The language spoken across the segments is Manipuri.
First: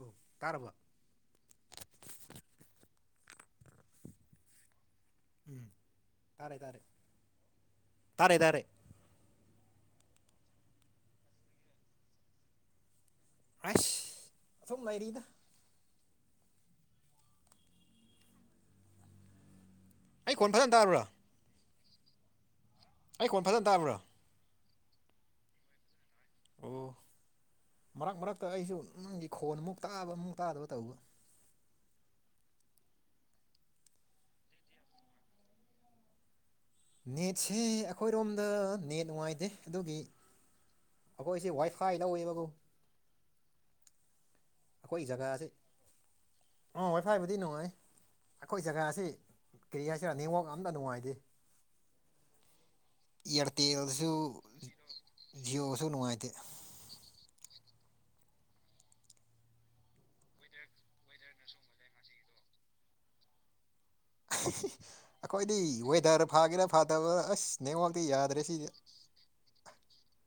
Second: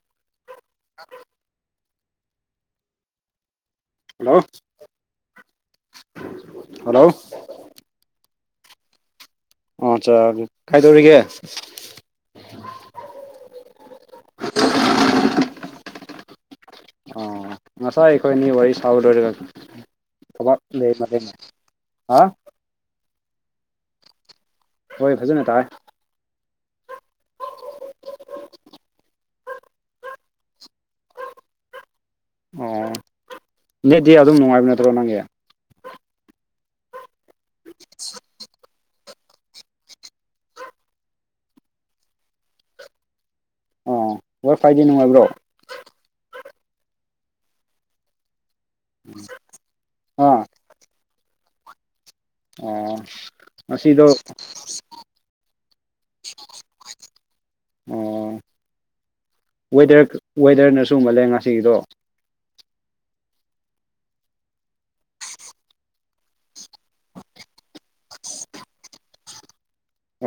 ꯑꯣ ꯇꯥꯔꯕ [unintelligible] ꯍꯜꯂꯣ ꯎꯝ ꯇꯥꯔꯦ ꯇꯥꯔꯦ ꯍꯜꯂꯣ ꯇꯥꯔꯦ ꯇꯥꯔꯦ ꯑꯣ ꯑꯆꯥꯖꯤ ꯀꯩꯗꯧꯔꯤꯒꯦ ꯑꯥꯏꯁ ꯑꯁꯨꯝ ꯂꯩꯔꯤꯗ ꯑꯣ ꯉꯁꯥꯏ ꯑꯩꯈꯣꯏ ꯑꯅꯤ ꯋꯥꯔꯤ ꯁꯥꯕ ꯂꯣꯏꯔꯒ ꯑꯩ ꯈꯣꯟ ꯊꯕꯛ ꯐꯖꯅ ꯇꯥꯕ꯭ꯔꯥ ꯂꯩꯃꯅꯦꯅꯦ ꯑꯥ ꯑꯩ ꯈꯣꯟ ꯐꯖꯟ ꯇꯥꯕ꯭ꯔꯣ ꯍꯣꯏ ꯐꯖꯅ ꯇꯥꯏ ꯑꯣ ꯃꯔꯛ ꯃꯔꯛꯇ ꯑꯩꯁꯨ ꯅꯪꯒꯤ ꯈꯣꯟ ꯑꯃꯨꯛ ꯇꯥꯕ ꯑꯃꯨꯛ ꯇꯥꯗꯕ ꯇꯧꯕ ꯑꯣ ꯅꯦꯠꯗꯤ ꯑꯗꯨꯝ ꯅꯨꯡꯉꯥꯏꯕ ꯅꯠꯇ꯭ꯔꯣ ꯅꯪꯒꯤ ꯅꯦꯠꯁꯦ ꯑꯩꯈꯣꯏꯔꯣꯝꯗ ꯅꯦꯠ ꯅꯨꯡꯉꯥꯏꯇꯦ ꯑꯗꯨꯒꯤ ꯑꯈꯣꯏꯁꯦ ꯋꯥꯏ ꯐꯥꯏ ꯂꯧꯋꯦꯕ ꯀꯣ ꯑꯣ ꯋꯥꯏ ꯐꯥꯏꯗꯤ ꯑꯈꯣꯏ ꯅꯨꯡꯉꯥꯏꯕ꯭ꯔꯣ ꯖꯒꯥꯁꯤ ꯑꯥ ꯋꯥꯏꯐꯥꯏꯕꯨꯗꯤ ꯅꯨꯡꯉꯥꯏ ꯑꯈꯣꯏ ꯖꯒꯥꯁꯤ ꯀꯔꯤ ꯍꯥꯏꯁꯤꯔꯥ ꯑꯥ ꯅꯦꯋꯥꯛ ꯑꯝꯇ ꯅꯨꯡꯉꯥꯏꯇꯦ ꯑꯣ ꯉꯁꯤꯗꯣ ꯏꯌꯥꯔꯇꯦꯜꯗꯁꯨ ꯖꯤꯌꯣꯁꯨ ꯅꯨꯡꯉꯥꯏꯇꯦ ꯑꯣ ꯋꯦꯗꯔ ꯋꯦꯗꯔꯅꯁꯨꯨ ꯃꯥꯜꯂꯦ ꯉꯁꯤꯒꯤꯗꯣ ꯑꯩꯈꯣꯏꯗꯤ ꯋꯦꯗꯔ ꯐꯥꯒꯦꯔꯥ ꯐꯥꯗꯕ ꯑꯁ ꯅꯦꯛꯋꯥꯛꯇꯤ ꯌꯥꯗ꯭ꯔꯦ ꯁꯤꯗꯤ꯫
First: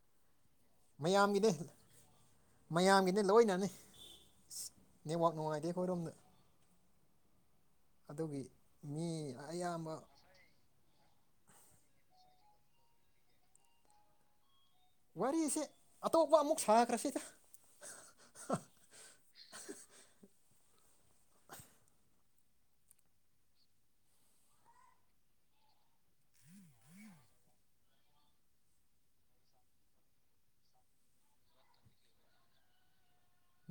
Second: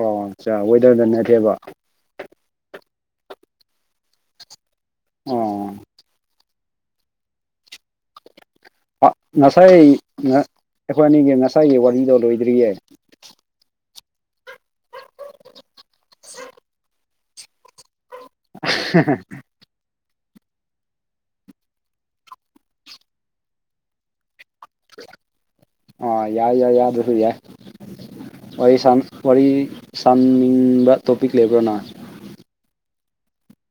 [unintelligible] ꯋꯦꯗꯔꯗ ꯃꯌꯥꯝꯒꯤꯅꯦ ꯅꯠꯇꯦꯕ ꯃꯌꯥꯝꯒꯤꯅꯦ ꯂꯣꯏꯅꯅꯤ꯫ ꯅꯦꯠꯋꯥꯛ ꯑꯣ ꯅꯨꯡꯉꯥꯏꯇꯦ ꯑꯩꯈꯣꯏꯔꯣꯝꯗ ꯑꯗꯨꯒꯤ꯫ ꯃꯤ ꯉꯁꯥꯏ ꯑꯌꯥꯝꯕ ꯑꯩꯈꯣꯏ ꯑꯅꯤꯒꯤ ꯉꯁꯥꯏꯒꯤ ꯋꯥꯔꯤꯗꯣ ꯂꯣꯏꯗ꯭ꯔꯤꯌꯦ꯫ ꯋꯥꯔꯤꯁꯦ ꯑꯇꯣꯞꯄ ꯑꯃꯨꯛ ꯁꯥꯈ꯭ꯔꯁꯤꯗ ꯍꯥ ꯍꯥ ꯍꯥ ꯑ ꯌꯥ ꯌꯥ ꯌꯥꯕ [unintelligible] ꯌꯥ ꯋꯥꯔꯤ ꯋꯥꯔꯤ ꯁꯥꯥꯟꯅꯤꯡꯕ ꯇꯣꯄꯤꯛ ꯂꯩꯕ꯭ꯔꯥꯅ꯫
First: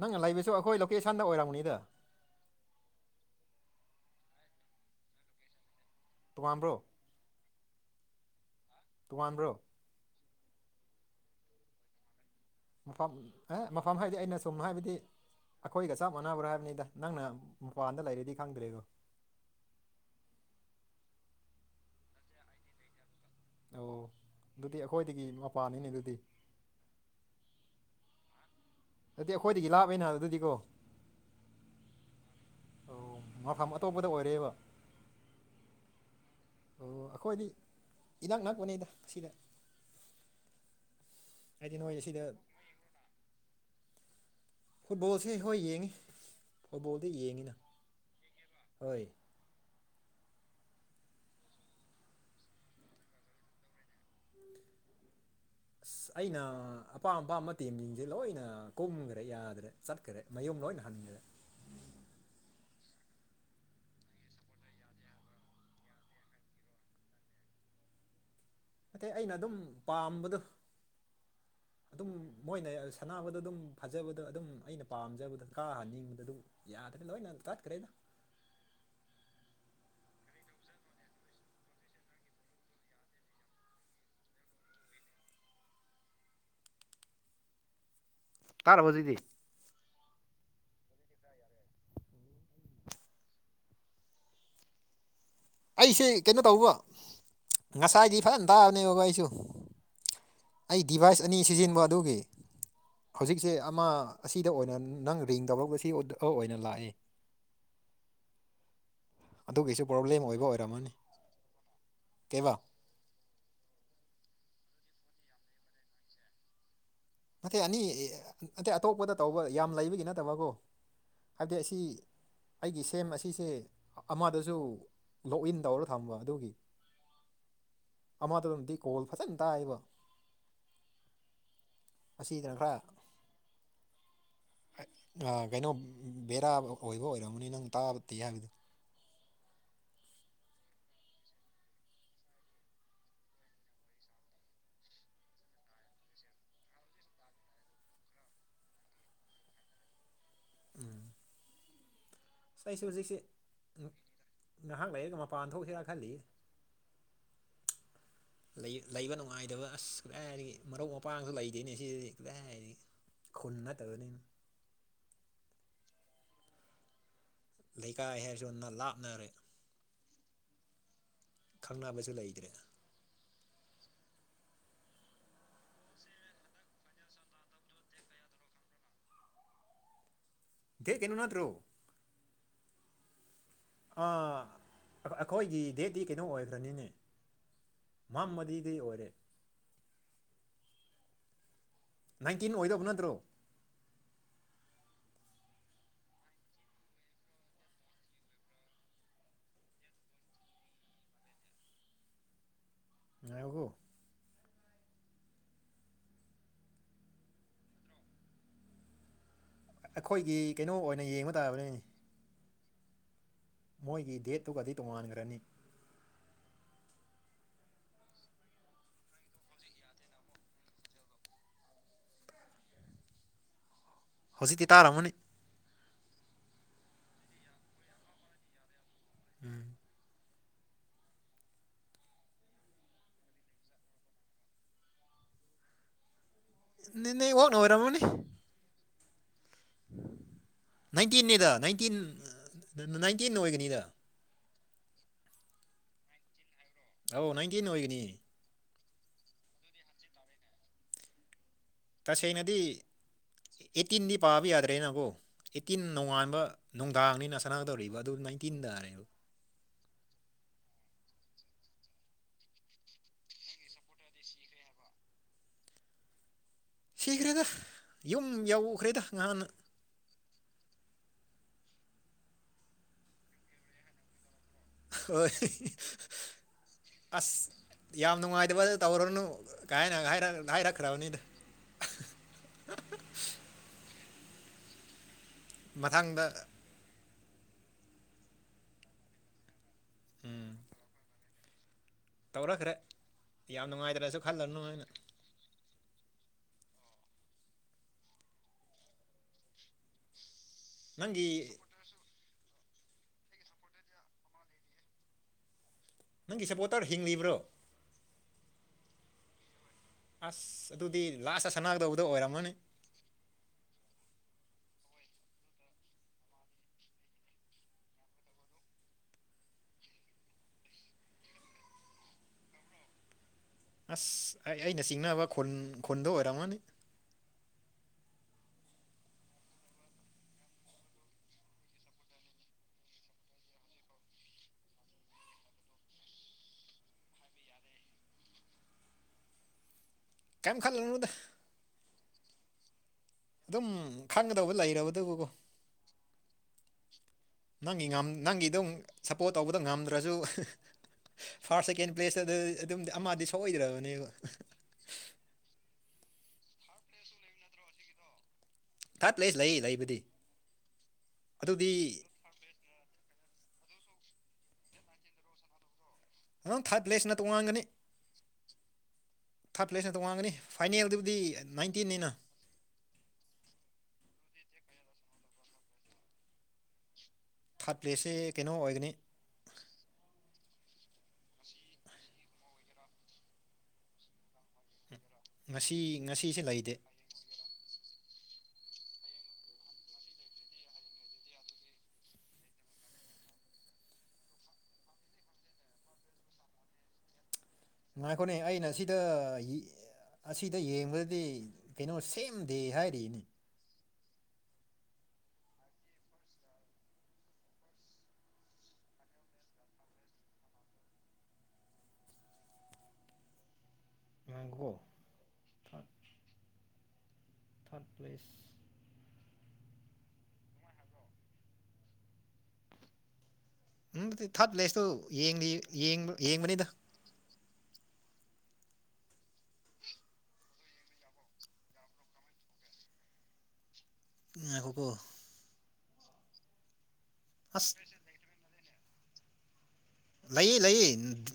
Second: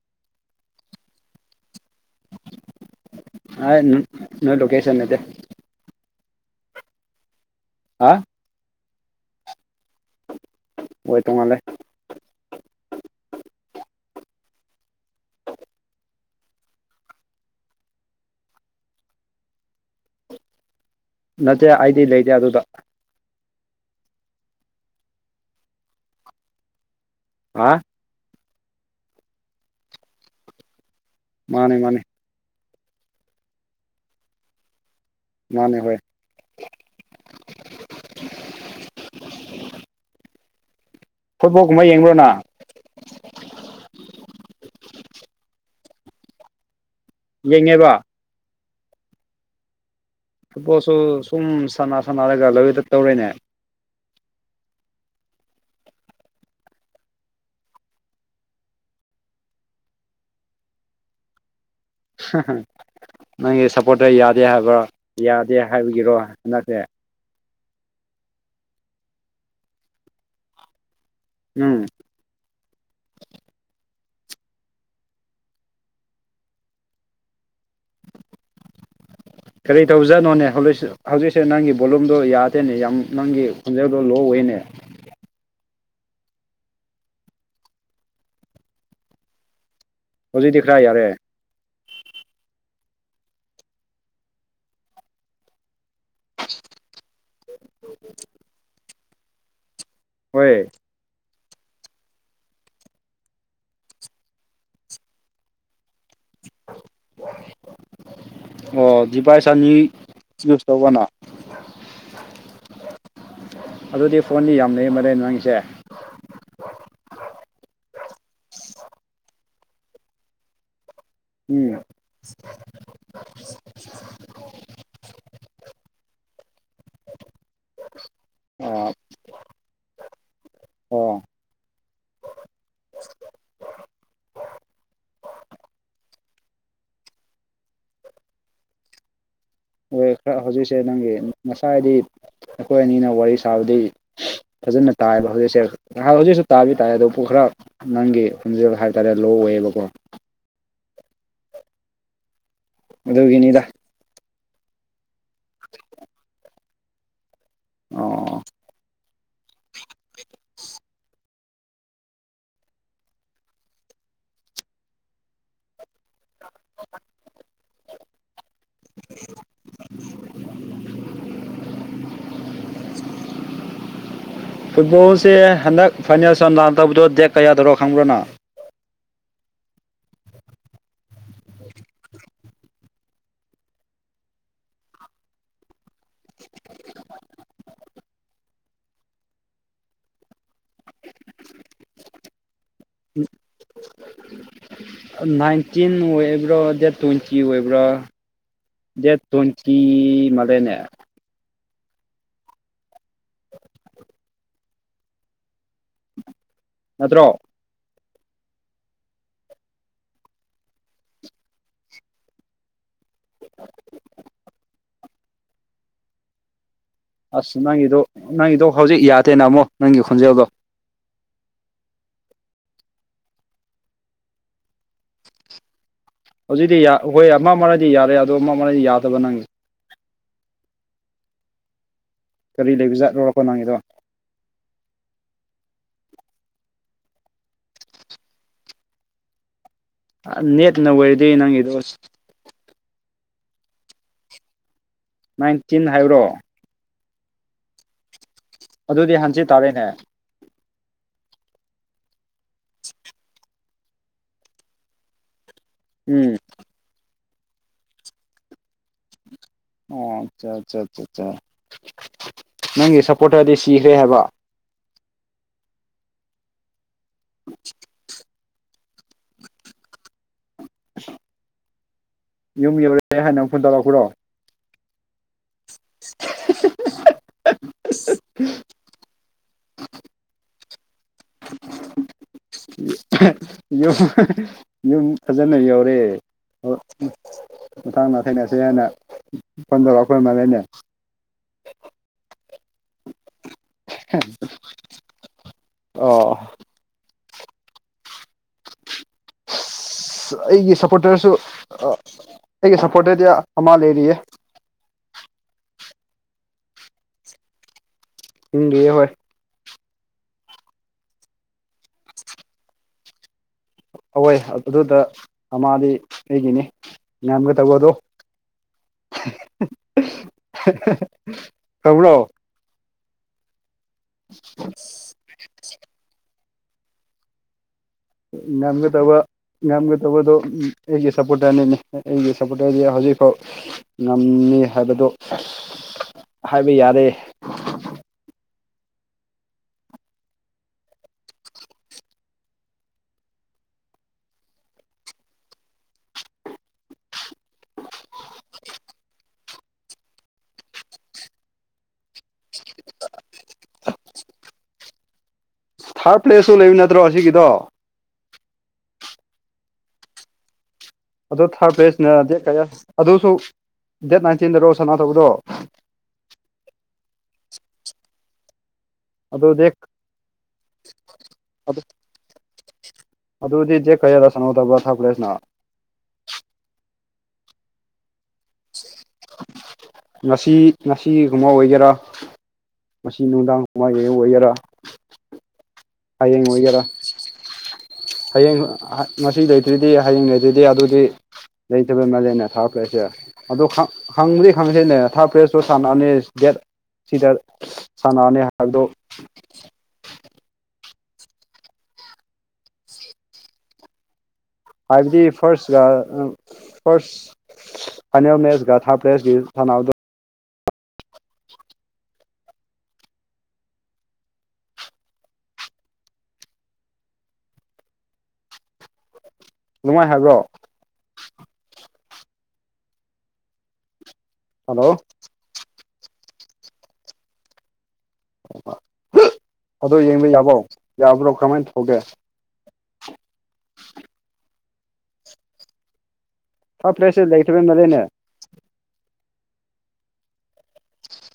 ꯅꯪꯅ ꯂꯩꯕꯁꯨ ꯑꯩꯈꯣꯏ ꯂꯣꯀꯦꯁꯟꯗ ꯑꯣꯏꯔꯝꯝꯕꯅꯤꯗ ꯑ ꯅꯣꯏ ꯂꯣꯀꯦꯁꯟ ꯏꯗꯦ꯫ ꯇꯣ ꯋꯥꯕ꯭ꯔꯣ꯫ ꯑꯥ ꯇꯣꯉꯥꯟꯕ꯭ꯔꯣ꯫ ꯍꯣꯏ ꯇꯣꯡꯉꯥꯜꯂꯦ꯫ ꯃꯐꯝ ꯑꯦ ꯃꯐꯝ ꯍꯥꯏꯕꯗꯤ ꯑꯩꯅ ꯁꯨꯝ ꯍꯥꯏꯕꯗꯤ ꯑꯩꯈꯣꯏꯒ ꯆꯞ ꯃꯥꯟꯅꯕ꯭ꯔꯥ ꯍꯥꯏꯕꯅꯤꯗ ꯅꯪꯅ ꯃꯄꯥꯟꯗ ꯂꯩꯔꯗꯤ ꯈꯪꯗ꯭ꯔꯦꯒꯣ ꯅꯠꯇꯦ ꯑꯩꯗꯤ ꯂꯩꯇꯦ ꯑꯗꯨꯗ ꯑꯣ ꯑꯗꯨꯗꯤ ꯑꯩꯈꯣꯏꯗꯒꯤ ꯃꯄꯥꯅꯤꯅꯦ ꯑꯗꯨꯗꯤ ꯍꯥ꯫ ꯑꯗꯨꯠꯇꯗꯤ ꯑꯩꯈꯣꯏꯗꯒꯤ ꯂꯥꯛꯑꯕꯅꯤꯅ ꯑꯗꯨꯗꯤꯀꯣ꯫ ꯃꯥꯅꯦ ꯃꯥꯅꯦ ꯑꯣ ꯉꯐꯝ ꯑꯇꯣꯞꯄꯗ ꯑꯣꯏꯔꯦꯕ ꯃꯥꯅꯦ ꯍꯣꯢ ꯑꯣ ꯑꯩꯈꯣꯏꯗꯤ ꯏꯅꯥꯛ ꯅꯛꯄꯅꯤꯗ ꯁꯤꯗ꯫ ꯐꯨꯠꯕꯣꯜ ꯍꯥꯏꯗꯤ ꯀꯨꯝꯕ ꯅꯣꯏ ꯁꯤꯗ ꯌꯦꯡꯕꯣꯅꯪ ꯐꯨꯠꯕꯣꯜꯁꯤ ꯍꯣꯏ ꯌꯦꯡꯉꯤ ꯐꯨꯠꯕꯣꯜꯗ ꯌꯦꯡꯉꯤꯅ꯫ ꯌꯦꯡꯉꯦꯕ ꯍꯣꯏ꯫ ꯐꯨꯠꯕꯣꯜꯁꯨ ꯁꯨꯝ ꯁꯥꯟꯅ ꯁꯅꯔꯒ ꯂꯣꯏꯗ ꯇꯧꯔꯦꯅꯦ [unintelligible] [inaudible] ꯑꯁ ꯑꯩꯅ ꯑꯄꯥꯝ ꯑꯄꯥꯝꯕ ꯇꯦꯝꯁꯤꯡꯁꯦ ꯂꯣꯏꯅ ꯀꯨꯝꯈ꯭ꯔꯦ ꯌꯥꯗ꯭ꯔꯦ ꯆꯠꯈ꯭ꯔꯦ꯫ ꯃꯌꯨꯝꯗ ꯂꯣꯏ ꯑꯣꯏꯅ ꯍꯟꯅꯤꯡꯔꯦ꯫ ꯅꯪꯒꯤ ꯁꯞꯄꯣꯔꯠꯇ ꯌꯥꯗꯦ ꯍꯥꯏꯕ꯭ꯔꯣ ꯌꯥꯗꯦ ꯍꯥꯏꯕꯒꯤꯔꯣꯟ ꯅꯠꯇꯦ꯫ ꯅꯠꯇꯦ ꯑꯩꯅ ꯑꯗꯨꯝ ꯄꯥꯝꯕꯗꯨ꯫ ꯎꯝ ꯑꯗꯨꯝ ꯃꯣꯏꯅ ꯁꯅꯕꯗ ꯑꯗꯨꯝ ꯐꯖꯕꯗ ꯑꯗꯨꯝ ꯑꯩꯅ ꯄꯥꯝꯖꯕꯗ ꯀꯥ ꯍꯟꯅꯤꯡꯕꯗ ꯑꯗꯨꯝ ꯌꯥꯗ꯭ꯔꯦ ꯅꯣꯏ ꯅꯪ ꯇꯠꯈ꯭ꯔꯦꯅ [inaudible] ꯀꯔꯤ ꯇꯧꯖꯥꯅꯣꯅꯦ ꯍꯧꯖꯤꯛ ꯍꯧꯖꯤꯛꯁꯦ ꯅꯪꯒꯤ ꯕꯣꯂꯨꯝꯗꯣ ꯌꯥꯗꯦꯅꯦ ꯌꯥꯝ ꯅꯪꯒꯤ ꯈꯣꯟꯖꯦꯜꯗꯣ ꯂꯣ ꯑꯣꯏꯅꯦ ꯇꯔꯕꯖꯩꯗꯤ ꯍꯧꯖꯤꯛꯇꯤ ꯈꯔ ꯌꯥꯔꯦ꯫ ꯑꯩꯁꯦ ꯀꯩꯅꯣ ꯇꯧꯕ ꯉꯁꯥꯏꯗꯤ ꯐꯖꯅ ꯇꯥꯕꯅꯦꯕꯕ ꯑꯩꯁꯨ ꯍꯣꯏ꯫ ꯑꯩ ꯗꯤꯚꯥꯏꯁ ꯑꯅꯤ ꯁꯤꯖꯤꯟꯕ ꯑꯗꯨꯒꯤ ꯍꯧꯖꯤꯛꯁꯦ ꯑꯃ ꯑꯁꯤꯗ ꯑꯣꯏꯅ ꯅꯪ ꯔꯤꯡ ꯇꯧꯔ ꯁꯤ꯫ ꯑꯧ ꯑꯣꯏꯅ ꯂꯥꯛꯏ ꯑꯣ ꯗꯤꯚꯥꯏꯁ ꯑꯅꯤ ꯑꯗꯨꯒꯤꯁꯨ ꯄ꯭ꯔꯣꯕ꯭ꯂꯦꯝ ꯑꯣꯏꯕ ꯌꯨꯁ ꯑꯣꯏꯔꯝꯃꯅꯤ ꯇꯧꯕꯅꯣ꯫ ꯀꯩꯕ ꯑꯗꯨꯗꯤ ꯐꯣꯟꯗꯤ ꯌꯥꯝꯅꯩ ꯃꯔꯦꯟ ꯅꯪꯒꯤꯁꯦ ꯃꯊꯦ ꯑꯅꯤ ꯅꯇꯩ ꯑꯇꯣꯞꯄꯗ ꯇꯧꯕ ꯌꯥꯝ ꯂꯩꯕꯒꯤ ꯅꯠꯇꯕꯀꯣ꯫ ꯍꯥꯏꯕꯗꯤ ꯎꯝ ꯑꯁꯤ ꯑꯩꯒꯤ꯫ ꯁꯦꯝ ꯑꯁꯤꯁꯦ ꯑꯃꯗꯁꯨ ꯂꯣꯛꯏꯟ ꯇꯧꯔ ꯊꯝꯕ ꯑꯗꯨꯒꯤ ꯑꯃꯗꯨꯃꯗꯤ ꯑꯣ ꯀꯣꯜ ꯐꯖꯅ ꯇꯥꯏꯑꯦꯕ ꯑꯣ ꯑꯁꯤꯅ ꯈꯔ ꯀꯩꯅꯣ ꯕꯦꯔꯥ ꯑꯣꯏꯕ ꯑꯣꯏꯔꯝꯃꯅꯤ ꯅꯪ ꯇꯥꯕꯗꯤ ꯍꯥꯏꯕꯗꯨ꯫ ꯍꯣꯏ ꯈꯔ ꯍꯧꯖꯤꯛꯁꯦ ꯅꯪꯒꯤ ꯉꯁꯥꯏꯗꯤ ꯑꯩꯈꯣꯏ ꯑꯅꯤꯅ ꯋꯥꯔꯤ ꯁꯥꯕꯗꯤ꯫ ꯐꯖꯅ ꯇꯥꯏꯑꯦꯕ ꯍꯧꯖꯤꯛꯁꯦ ꯍꯧꯖꯤꯛꯁꯨ ꯇꯥꯕꯤ ꯇꯥꯏ ꯑꯗꯨꯄꯨ ꯈꯔ ꯅꯪꯒꯤ ꯈꯣꯟꯖꯦꯜ ꯍꯥꯏꯇꯥꯔꯦ ꯂꯣ ꯑꯣꯏꯌꯦꯕꯀꯣ꯫ ꯎꯝ ꯑꯁ ꯑꯩꯁꯨ ꯍꯧꯖꯤꯛꯁꯤ ꯑꯗꯨꯒꯤꯅꯤꯗ ꯉꯥꯏꯍꯥꯛ ꯂꯩꯔꯒ ꯃꯄꯥꯟ ꯊꯣꯛꯁꯤꯔ ꯈꯜꯂꯤ꯫ ꯑꯣ ꯂꯩꯕ ꯅꯨꯡꯉꯥꯏꯇꯕ ꯑꯁ ꯀꯥꯗꯥꯏꯗꯒꯤ ꯃꯔꯨꯞ ꯃꯄꯥꯡ ꯂꯩꯇꯦꯅꯦ ꯁꯤꯗꯗꯤ ꯀꯗꯥꯏꯗꯒꯤ ꯈꯨꯟ ꯅꯠꯇꯕꯅꯤ ꯂꯩꯀꯥꯏ ꯍꯥꯏꯔꯁꯨ ꯂꯥꯞꯅꯔꯦ ꯈꯪꯅꯕꯁꯨ ꯂꯩꯇ꯭ꯔꯦ ꯎꯝ ꯐꯨꯠꯕꯣꯜꯁꯦ ꯍꯟꯗꯛ ꯐꯥꯏꯅꯦꯜ ꯁꯥꯟꯗꯧꯕꯗꯣ ꯗꯦꯠ ꯀꯌꯥꯗꯅꯣ ꯈꯪꯕ꯭ꯔꯣ ꯅꯪ ꯗꯦꯠ ꯀꯩꯅꯣ ꯅꯠꯇ꯭ꯔꯣ ꯑꯩꯈꯣꯏꯒꯤ ꯗꯦꯠꯇꯤ ꯀꯩꯅꯣ ꯑꯣꯏꯕꯅꯤꯅꯦ ꯃꯝꯃꯗꯤꯗꯤ ꯑꯣꯏꯔꯦ ꯅꯥꯏꯟꯇꯤꯟ ꯑꯣꯏꯗꯧꯕ ꯅꯠꯇ꯭ꯔꯣ [unintelligible] ꯅꯥꯏꯟꯇꯤꯟ ꯑꯣꯏꯕ꯭ꯔꯥ ꯗꯦꯠ ꯇ꯭ꯋꯦꯟꯇꯤ ꯑꯣꯏꯕ꯭ꯔꯥ ꯗꯦꯠ ꯇ꯭ꯋꯦꯟꯇꯤ ꯃꯥꯜꯂꯦꯅꯦ ꯉꯥꯏꯈꯣꯀꯣ ꯅꯠꯇ꯭ꯔꯣ꯫ ꯑꯩꯈꯣꯏꯒꯤ ꯀꯩꯅꯣ ꯑꯣꯏꯅ ꯌꯦꯡꯕ ꯇꯥꯕꯅꯤꯅꯦ꯫ ꯃꯣꯏꯒꯤ ꯗꯦꯠꯇꯨꯒꯗꯤ꯫ ꯇꯣꯉꯥꯟꯒ꯭ꯔꯅꯤ ꯑꯁ ꯅꯪꯒꯤꯗꯣ ꯅꯪꯒꯤꯗꯣ ꯍꯧꯖꯤꯛ ꯌꯥꯗꯦꯅ ꯑꯃꯨꯛ ꯅꯪꯒꯤ ꯈꯣꯟꯖꯦꯜꯗꯣ ꯍꯧꯖꯤꯛꯇꯤ ꯇꯥꯔꯝꯃꯅꯤ꯫ ꯍꯧꯖꯤꯛꯇꯤ ꯌꯥ ꯍꯣꯏ ꯑꯃ ꯃꯔꯗꯤ ꯌꯥꯔꯦ ꯑꯗꯣ ꯑꯃ ꯃꯔꯗꯤ ꯌꯥꯗꯕꯅ ꯎꯝ ꯀꯔꯤ ꯂꯩꯕꯖꯥꯠꯅꯣ ꯅꯪꯒꯤꯗꯣ [unintelligible] ꯑꯣꯏꯔꯝꯃꯅꯤ ꯅꯦꯠꯅ ꯑꯣꯏꯔꯗꯤ ꯅꯥꯏꯟꯇꯤꯟꯅꯤꯗ ꯅꯪꯒꯤꯗꯣ ꯅꯥꯏꯟꯇꯤꯟ ꯅꯥꯏꯟꯇꯤꯟ ꯑꯣꯏꯒꯅꯤꯗ ꯅꯥꯏꯟꯇꯤꯟ ꯍꯥꯏꯕ꯭ꯔꯣ ꯑꯧ ꯅꯥꯏꯟꯇꯤꯟ ꯑꯣꯏꯒꯅꯤ ꯑꯗꯨꯗꯤ ꯍꯪꯆꯤꯠ ꯇꯥꯔꯦꯅꯦ ꯇꯁꯦꯡꯅꯗꯤ ꯑꯩꯠꯇꯤꯟꯗꯤ ꯄꯥꯕ ꯌꯥꯗ꯭ꯔꯦꯅꯀꯣ ꯑꯩꯠꯇꯤꯟ ꯎꯝ ꯅꯣꯡꯉꯥꯟꯕ ꯅꯨꯡꯗꯥꯡꯅꯤꯅ ꯁꯅꯥꯒꯗꯧꯔꯤꯕ ꯑꯗꯨ ꯅꯥꯏꯟꯇꯤꯟ ꯇꯥꯔꯦꯕ ꯑꯣ ꯑꯠꯆꯥ ꯑꯠꯆꯥ ꯑ ꯑ ꯅꯪꯒꯤ ꯁꯞꯄꯣꯔꯠꯇꯔꯗꯤ ꯁꯤꯈ꯭ꯔꯦ ꯍꯥꯏꯕ ꯁꯤꯈ꯭ꯔꯦꯗ ꯌꯨꯝ ꯌꯧꯈ꯭ꯔꯦꯗ ꯉꯍꯥꯟꯅ꯫ ꯌꯨꯝ ꯌꯧꯔꯦ ꯍꯥꯏꯅ ꯐꯣꯟ ꯇꯧꯔꯛꯄꯔꯣ ꯍꯣꯏ ꯎ ꯍꯍ ꯑꯁ ꯌꯥꯝ ꯅꯨꯡꯉꯥꯏꯇꯕ ꯇꯧꯔꯅꯨ ꯀꯥꯏ ꯍꯥꯏꯅ ꯍꯥꯏꯔꯛꯈ꯭ꯔꯕꯅꯤꯗ ꯌꯨꯝ ꯐꯖꯅ ꯌꯧꯔꯦ ꯃꯊꯪꯗ ꯃꯊꯪꯗ ꯊꯦꯡꯅꯁꯦ ꯍꯥꯏꯅ ꯐꯣꯟ ꯇꯧꯔꯛꯄ ꯎꯝ ꯃꯥꯜꯂꯦꯅꯦ ꯇꯧꯔꯛꯈ꯭ꯔꯦ ꯌꯥꯝ ꯅꯨꯡꯉꯥꯏꯇ꯭ꯔꯁꯨ ꯈꯜꯂꯅꯨ ꯍꯥꯏꯅ ꯑꯣ ꯑꯩꯒꯤ ꯅꯪꯒꯤ ꯁꯞꯄꯣꯔꯇꯔꯁꯨ ꯑꯩꯒꯤ ꯁꯄꯣꯔꯇꯔꯗꯤ ꯑꯃ ꯂꯩꯔꯤꯌꯦ ꯅꯪꯒꯤ ꯁꯄꯣꯔꯇꯔ ꯍꯤꯡꯂꯤꯕ꯭ꯔꯣ ꯏꯤꯡꯗꯦ ꯍꯣꯏ ꯑꯁ ꯑꯗꯨꯗꯤ ꯂꯥꯁꯇ ꯁꯅꯥꯒꯗꯧꯕꯗꯣ ꯑꯣꯏꯔꯝꯃꯅꯤ ꯑꯋꯣꯏ ꯑꯗꯨꯗ ꯃꯥꯗꯤ ꯑꯩꯒꯤꯅꯤ ꯉꯌꯥꯝꯒ ꯇꯧꯕꯗꯣ ꯀꯧꯕ꯭ꯔꯣ ꯑꯁ ꯑꯩ ꯑꯩꯅ ꯆꯤꯡꯅꯕ ꯈꯨꯟ ꯈꯨꯟꯗꯣ ꯑꯣꯏꯔꯝꯃꯅꯤ ꯉꯝꯒꯗꯕ꯫ ꯉꯝꯒꯗꯧꯕꯗꯣ ꯑꯩꯒꯤ ꯁꯞꯄꯣꯔꯇꯔꯅꯤꯅꯦ ꯑꯩꯒꯤ ꯁꯞꯄꯣꯔꯇꯔꯗꯤ ꯍꯧꯖꯤꯛꯐꯥꯎ ꯉꯝꯃꯤ ꯍꯥꯏꯕꯗꯨ ꯍꯥꯏꯕ ꯌꯥꯔꯦ ꯀꯩꯝ ꯈꯜꯂꯨꯗ ꯑꯗꯨꯝ ꯈꯪꯒꯗꯧꯕ ꯂꯩꯔꯕꯗꯨꯕꯨꯀꯣ ꯅꯪꯒꯤ ꯅꯪꯒꯤ ꯑꯗꯨꯝ ꯁꯞꯄꯣꯔꯠ ꯇꯧꯕꯗ ꯉꯝꯗ꯭ꯔꯁꯨ ꯐꯥꯔꯁ ꯁꯦꯀꯦꯟ ꯄ꯭ꯂꯦꯁꯇ ꯑꯗꯨꯝꯗꯤ ꯑꯃꯗꯤ ꯁꯣꯛꯑꯣꯏꯗ꯭ꯔꯕꯅꯦꯕ ꯊꯥꯔꯠ ꯄ꯭ꯂꯦꯁꯁꯨ ꯂꯩꯕ ꯅꯠꯇ꯭ꯔꯣ ꯑꯁꯤꯒꯤꯗꯣ ꯊꯥꯔꯠ ꯄ꯭ꯂꯦꯁ ꯂꯩ ꯂꯩꯕꯗꯤ ꯑꯗꯣ ꯑꯗꯨꯗꯤ ꯊꯥꯔꯠ ꯄ꯭ꯔꯦꯖꯅ ꯗꯦꯠ ꯀꯌꯥ ꯑꯗꯨꯁꯨ ꯗꯦꯠ ꯅꯥꯏꯟꯇꯤꯟꯗꯔꯣ ꯁꯅꯥ ꯊꯧꯕꯗꯣ ꯅꯪ ꯊꯥꯔꯠ ꯄ꯭ꯂꯦꯁꯅ ꯇꯣꯉꯥꯟꯒꯅꯤ ꯑꯗꯨ ꯊꯥꯔꯠ ꯗꯦꯠ ꯄ꯭ꯂꯦꯁꯅꯇ ꯋꯥꯡꯒꯅꯤ ꯐꯥꯏꯅꯦꯜꯗꯨꯕꯨꯗꯤ ꯅꯥꯏꯟꯇꯤꯅꯤꯅ ꯑꯗꯨꯗꯤ ꯆꯖꯦ ꯀꯔꯤꯔ ꯁꯅꯧ ꯇꯕ꯭ꯔꯥ ꯊꯛꯈ꯭ꯔꯦꯁꯤꯅ ꯊꯥꯔꯠ ꯄ꯭ꯂꯦꯁꯁꯦ ꯀꯩꯅꯣ ꯑꯣꯏꯒꯅꯤ ꯉꯁꯤ ꯉꯁꯤꯒꯨꯝꯕꯥꯎ ꯑꯣꯏꯒꯦꯔꯥ꯫ ꯃꯁꯤ ꯅꯨꯡꯗꯥꯡ ꯋꯥꯥꯏ ꯑꯣꯏꯒꯦꯔꯥ ꯉꯁꯤ ꯉꯁꯤꯁꯦ ꯍꯌꯦꯡ ꯂꯩꯇꯦ ꯑꯣꯏꯒꯦꯔꯥ ꯍꯌꯦꯡ ꯃꯁꯤ ꯂꯩꯇ꯭ꯔꯤꯗꯤ ꯍꯌꯦꯡ ꯂꯩꯇ꯭ꯔꯤꯗꯤ ꯑꯗꯨꯗꯤ ꯂꯩꯇꯕꯩ ꯃꯥꯜꯂꯦꯅ ꯊꯥꯔꯛꯄ꯭ꯔꯁꯦ ꯑꯗꯨ ꯈꯪꯕꯗꯤ ꯈꯪꯁꯤꯅꯦ ꯊꯥꯔꯠ ꯄ꯭ꯔꯦꯁꯇ ꯁꯥꯟꯅꯅꯤ ꯗꯦꯠ ꯁꯤꯗ꯫ ꯉꯥꯏꯈꯣꯅꯦ ꯁꯥꯟꯅꯅꯤ ꯑꯩꯅ ꯍꯥꯏꯕꯗꯣ ꯁꯤꯗ ꯑꯁꯤꯗ ꯌꯦꯡꯕꯗꯗꯤ ꯀꯩꯅꯣ ꯁꯦꯝ ꯗꯦ ꯍꯥꯏꯔꯤꯅꯦ ꯍꯥꯏꯕꯗꯤ ꯐꯥꯔꯁꯀ ꯐꯥꯔꯁ ꯐ ꯃꯁꯒꯊ ꯍꯥ ꯄ꯭ꯔꯦꯁ ꯊꯅꯥꯗ [unintelligible] ꯊꯔꯠ ꯄ꯭ꯂꯦꯁ ꯅꯨꯡꯉꯥꯏ ꯍꯥꯏꯕ꯭ꯔꯣ꯫ ꯎꯝꯗꯤ ꯊꯥꯔꯠ ꯂꯦꯁꯇꯨ ꯍꯜꯂꯣ ꯌꯦꯡꯕꯅꯤꯗ ꯑꯗꯣ ꯌꯦꯡꯕ ꯌꯥꯕꯣ ꯌꯥꯕ꯭ꯔꯣ ꯀꯃꯥꯏꯅ ꯇꯧꯒꯦ ꯉꯈꯣꯀꯣ ꯍ ꯐ꯭ꯂꯦꯁꯦ ꯂꯩꯕ ꯑꯁ ꯅ ꯂꯩꯅꯦ ꯂꯩꯌꯦ ꯂꯩꯌꯦ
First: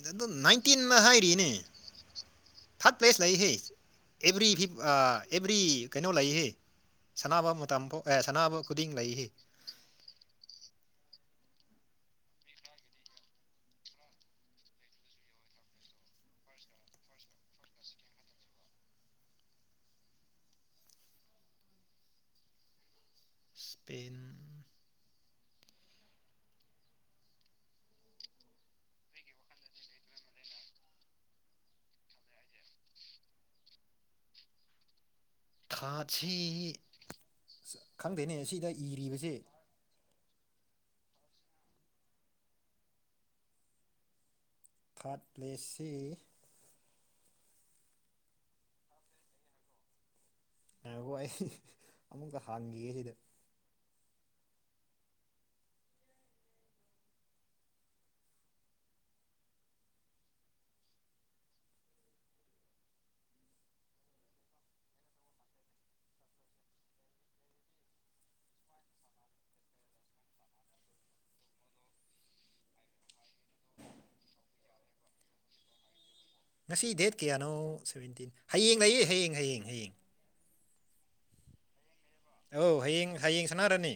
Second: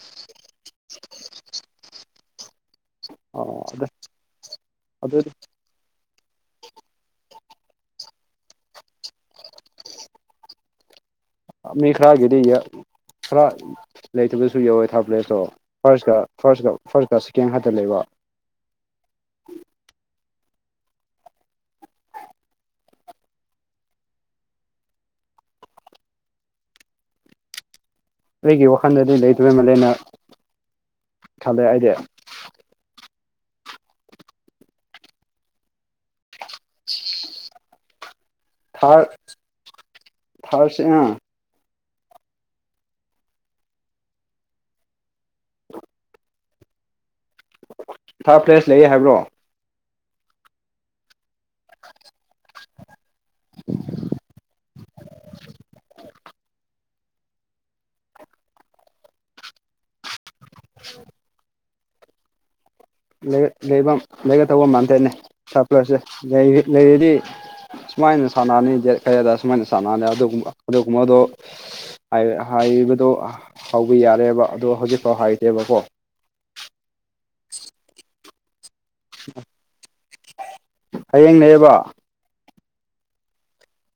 ꯑꯗꯨ ꯅꯥꯏꯟꯇꯤꯟꯅ ꯍꯥꯏꯔꯤꯅꯦ ꯊꯥꯔꯠ ꯄ꯭ꯂꯦꯁ ꯂꯩꯍꯦ ꯑꯣ ꯑꯗꯨ ꯑꯦꯕ꯭ꯔꯤ ꯐꯤ ꯑꯗꯨ ꯑꯦꯕ꯭ꯔꯤ ꯀꯩꯅꯣ ꯂꯩꯏ ꯁꯅꯥꯅꯕ ꯃꯇꯝꯐꯥꯎ ꯑꯦ ꯁꯅꯥꯅꯕ ꯈꯨꯗꯤꯡ ꯂꯩꯈꯤ ꯃꯤ ꯈꯔꯒꯦꯗ ꯏ ꯈꯔ꯫ ꯂꯩꯇꯕꯁꯨ ꯌꯧꯋꯦ ꯊꯥꯔꯠ ꯄ꯭ꯂꯦꯁꯇꯣ ꯐꯥꯔꯁꯀ ꯐꯥꯔꯁꯀ ꯐꯥꯔꯁꯀ ꯁꯦꯀꯦꯟ ꯍꯠꯇ ꯂꯩꯕ ꯁ꯭ꯄꯦꯟ꯫ ꯑꯩꯒꯤ ꯋꯥꯈꯜꯗꯗꯤ ꯂꯩꯗꯕꯩ ꯃꯂꯦꯅ ꯈꯜꯂ ꯑꯩꯗꯤ ꯊꯥꯠꯁꯤ ꯈꯪꯗꯦꯅꯦ ꯁꯤ ꯊꯥ ꯊꯔꯁꯤ ꯑꯥ꯫ ꯊꯥꯠ ꯄ꯭ꯂꯦꯁꯤ ꯊꯥꯔꯠ ꯐ꯭ꯂꯦꯁ ꯂꯩꯌꯦ ꯍꯥꯏꯕ꯭ꯔꯣ ꯕꯨ ꯑꯩ ꯑꯃꯨꯛꯇ ꯍꯥꯡꯈꯤꯌꯦ ꯁꯤꯗ [unintelligible] ꯎ ꯂꯩ ꯂꯩꯒ ꯇꯧꯕ ꯃꯝꯊꯦꯅꯦ ꯁꯔꯄ꯭ꯂꯔꯁꯦ ꯂꯩꯔꯤꯗꯤ ꯁꯨꯃꯥꯏꯅ ꯁꯥꯟꯅꯅꯤ ꯌꯦꯠ ꯀꯌꯥꯗ ꯁꯨꯃꯥꯏꯅ ꯁꯥꯟꯅꯅꯤ ꯑꯗꯨꯒꯕ ꯑꯗꯨꯒꯨꯝꯕꯗꯣ ꯍꯥꯏꯕꯗꯣ ꯍꯧꯕ ꯌꯥꯔꯦꯕ ꯑꯗꯣ ꯍꯧꯖꯤꯛꯐꯥꯎ ꯍꯥꯏꯗꯦꯕꯀꯣ ꯉꯁꯤ ꯗꯦꯠ ꯀꯌꯥꯅꯣ ꯁꯕꯦꯟꯇꯤꯟ ꯍꯌꯦꯡ ꯂꯩꯌꯦ ꯍꯌꯦꯡ ꯍꯌꯦꯡ ꯍꯌꯦꯡ ꯍꯌꯦꯡꯅꯦꯕ ꯑꯧ ꯍꯌꯦꯡ ꯍꯌꯦꯡ ꯁꯥꯟꯅꯥꯔꯅꯤ꯫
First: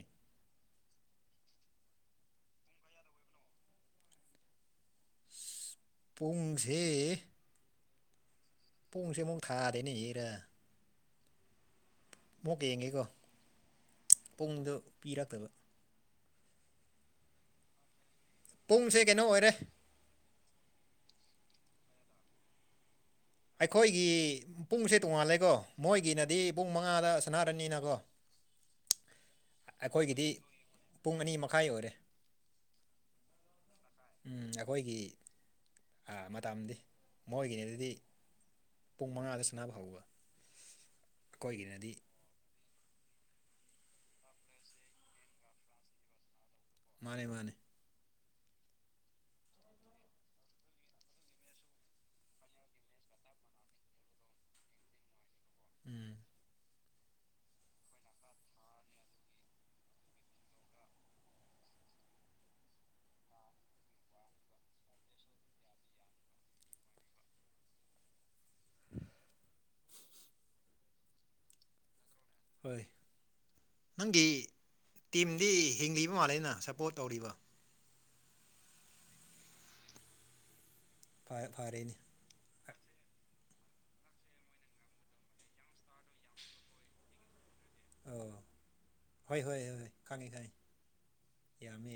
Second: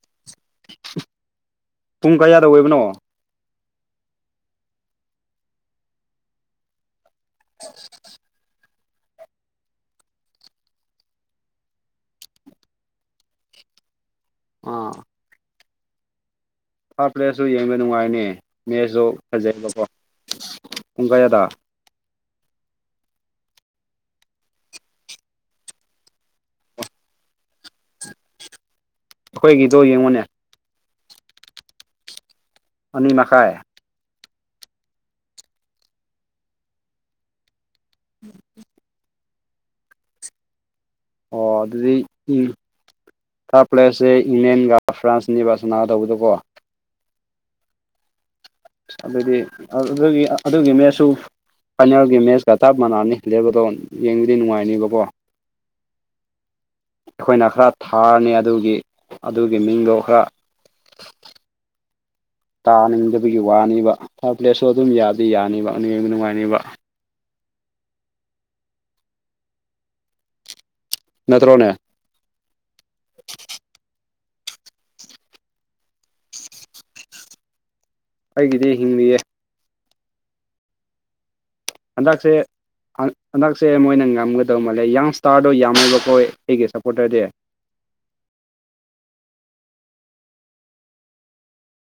ꯄꯨꯡ ꯀꯌꯥꯗ ꯑꯣꯏꯕꯅꯣ꯫ ꯄꯨꯡꯁꯦ ꯍ ꯄꯣꯡꯁꯦ ꯄꯣꯡ ꯊꯥꯗꯩꯅꯦꯔꯥ ꯑꯃꯨꯛꯀ ꯌꯦꯡꯒꯦꯀꯣ ꯄꯨꯡꯗ ꯑꯥ ꯄꯤꯔꯛꯇꯕ ꯊꯥꯔꯠ ꯄ꯭ꯂꯦꯁꯁꯨ ꯌꯦꯡꯕ ꯅꯨꯡꯉꯥꯏꯅꯦ ꯄꯨꯡꯁꯦ ꯃꯦꯠꯁꯁꯨ ꯀꯩꯅꯣ ꯑꯣꯏꯔꯦ ꯐꯖꯩꯑꯕꯀꯣ ꯄꯨꯡ ꯀꯌꯥꯗ ꯑꯩꯈꯣꯏꯒꯤ ꯄꯨꯡꯁꯦ ꯇꯣꯡꯉꯥꯜꯂꯦꯀꯣ ꯃꯣꯏꯒꯤꯅꯗꯤ ꯄꯨꯡ ꯃꯉꯥꯗ ꯁꯅꯔꯅꯤꯅꯀꯣ [unintelligible] ꯑꯩꯈꯣꯏꯒꯤꯗꯣ ꯌꯦꯡꯉꯨꯅꯦ ꯑꯩꯈꯣꯏꯒꯤꯗꯤ ꯄꯨꯡ ꯑꯅꯤ ꯃꯈꯥꯏ ꯑꯣꯏꯔꯦ ꯑꯅꯤ ꯃꯈꯥꯏ ꯎ ꯑꯩꯈꯣꯏꯒꯤ ꯃꯇꯝꯗꯤ ꯃꯣꯏꯒꯤꯅꯦ ꯑꯗꯨꯗꯤ ꯎꯝ ꯄꯨꯡ ꯃꯉꯥꯗ ꯁꯅꯕ ꯍꯧꯥꯎꯕ ꯑꯣ ꯑꯗꯨꯗꯤ ꯎꯝ ꯊꯥꯔꯠ ꯄ꯭ꯂꯦꯁꯁꯦ ꯏꯪꯂꯦꯟꯒ ꯐ꯭ꯔꯥꯟꯁꯅꯤꯕ ꯁꯅꯥꯒ ꯇꯧꯕꯗꯀꯣ ꯃꯥꯅꯦ ꯃꯥꯅꯦ ꯑꯗꯨꯗꯤ ꯑꯗꯨꯒꯤ ꯑꯗꯨꯒꯤ ꯃꯠꯁꯨ ꯐꯥꯏꯅꯦꯜꯒꯤ ꯃꯦꯠꯆꯀ ꯆꯞ ꯃꯥꯟꯅꯅꯤ ꯂꯦꯞꯕꯗꯣ ꯌꯦꯡꯕꯗꯤ ꯅꯨꯡꯉꯥꯏꯅꯤꯕꯀꯣ ꯎꯝ ꯑꯩꯈꯣꯏꯅ ꯈꯔ ꯊꯥꯔꯅꯤ ꯑꯗꯨꯒꯤ ꯑꯗꯨꯒꯤ ꯃꯤꯡꯗꯣ ꯈꯔ [inaudible] ꯇꯥꯅꯤꯡꯗꯕꯒꯤ ꯋꯥꯅꯤꯕ ꯊꯥꯔꯠ ꯄ꯭ꯂꯦꯁꯁꯨ ꯑꯗꯨꯝ ꯌꯥꯗꯤ ꯌꯥꯅꯤꯕ ꯑꯕ ꯅꯨꯡꯉꯥꯏꯅꯤꯕ [inaudible] ꯅꯠꯇ꯭ꯔꯣꯅꯦ ꯍꯣꯏ ꯅꯪꯒꯤ ꯇꯤꯝꯗꯤ ꯍꯤꯡꯂꯤꯕ ꯃꯥꯜꯂꯦꯅ ꯁꯞꯄꯣꯔꯠ ꯇꯧꯔꯤꯕ ꯑꯩꯒꯤꯗꯤ ꯍꯤꯡꯂꯤꯌꯦ ꯐ ꯐꯔꯦ ꯍꯟꯗꯛꯁꯦ ꯍꯟꯗꯛꯁꯦ ꯃꯣꯏꯅ ꯉꯝꯒꯗꯧ ꯃꯥꯜꯂꯦ ꯌꯪ ꯏꯁꯇꯥꯔꯗꯣ ꯌꯥꯝꯃꯕ ꯍꯣꯏ ꯑꯩꯒꯤ ꯁꯞꯄꯣꯔꯇꯔꯗꯤꯦ ꯑꯣ ꯍꯣꯏ ꯍꯣꯏ ꯍꯣꯏ ꯈꯪꯉꯤ ꯈꯪꯉꯤ ꯌꯥꯝꯃꯦ ꯌꯥ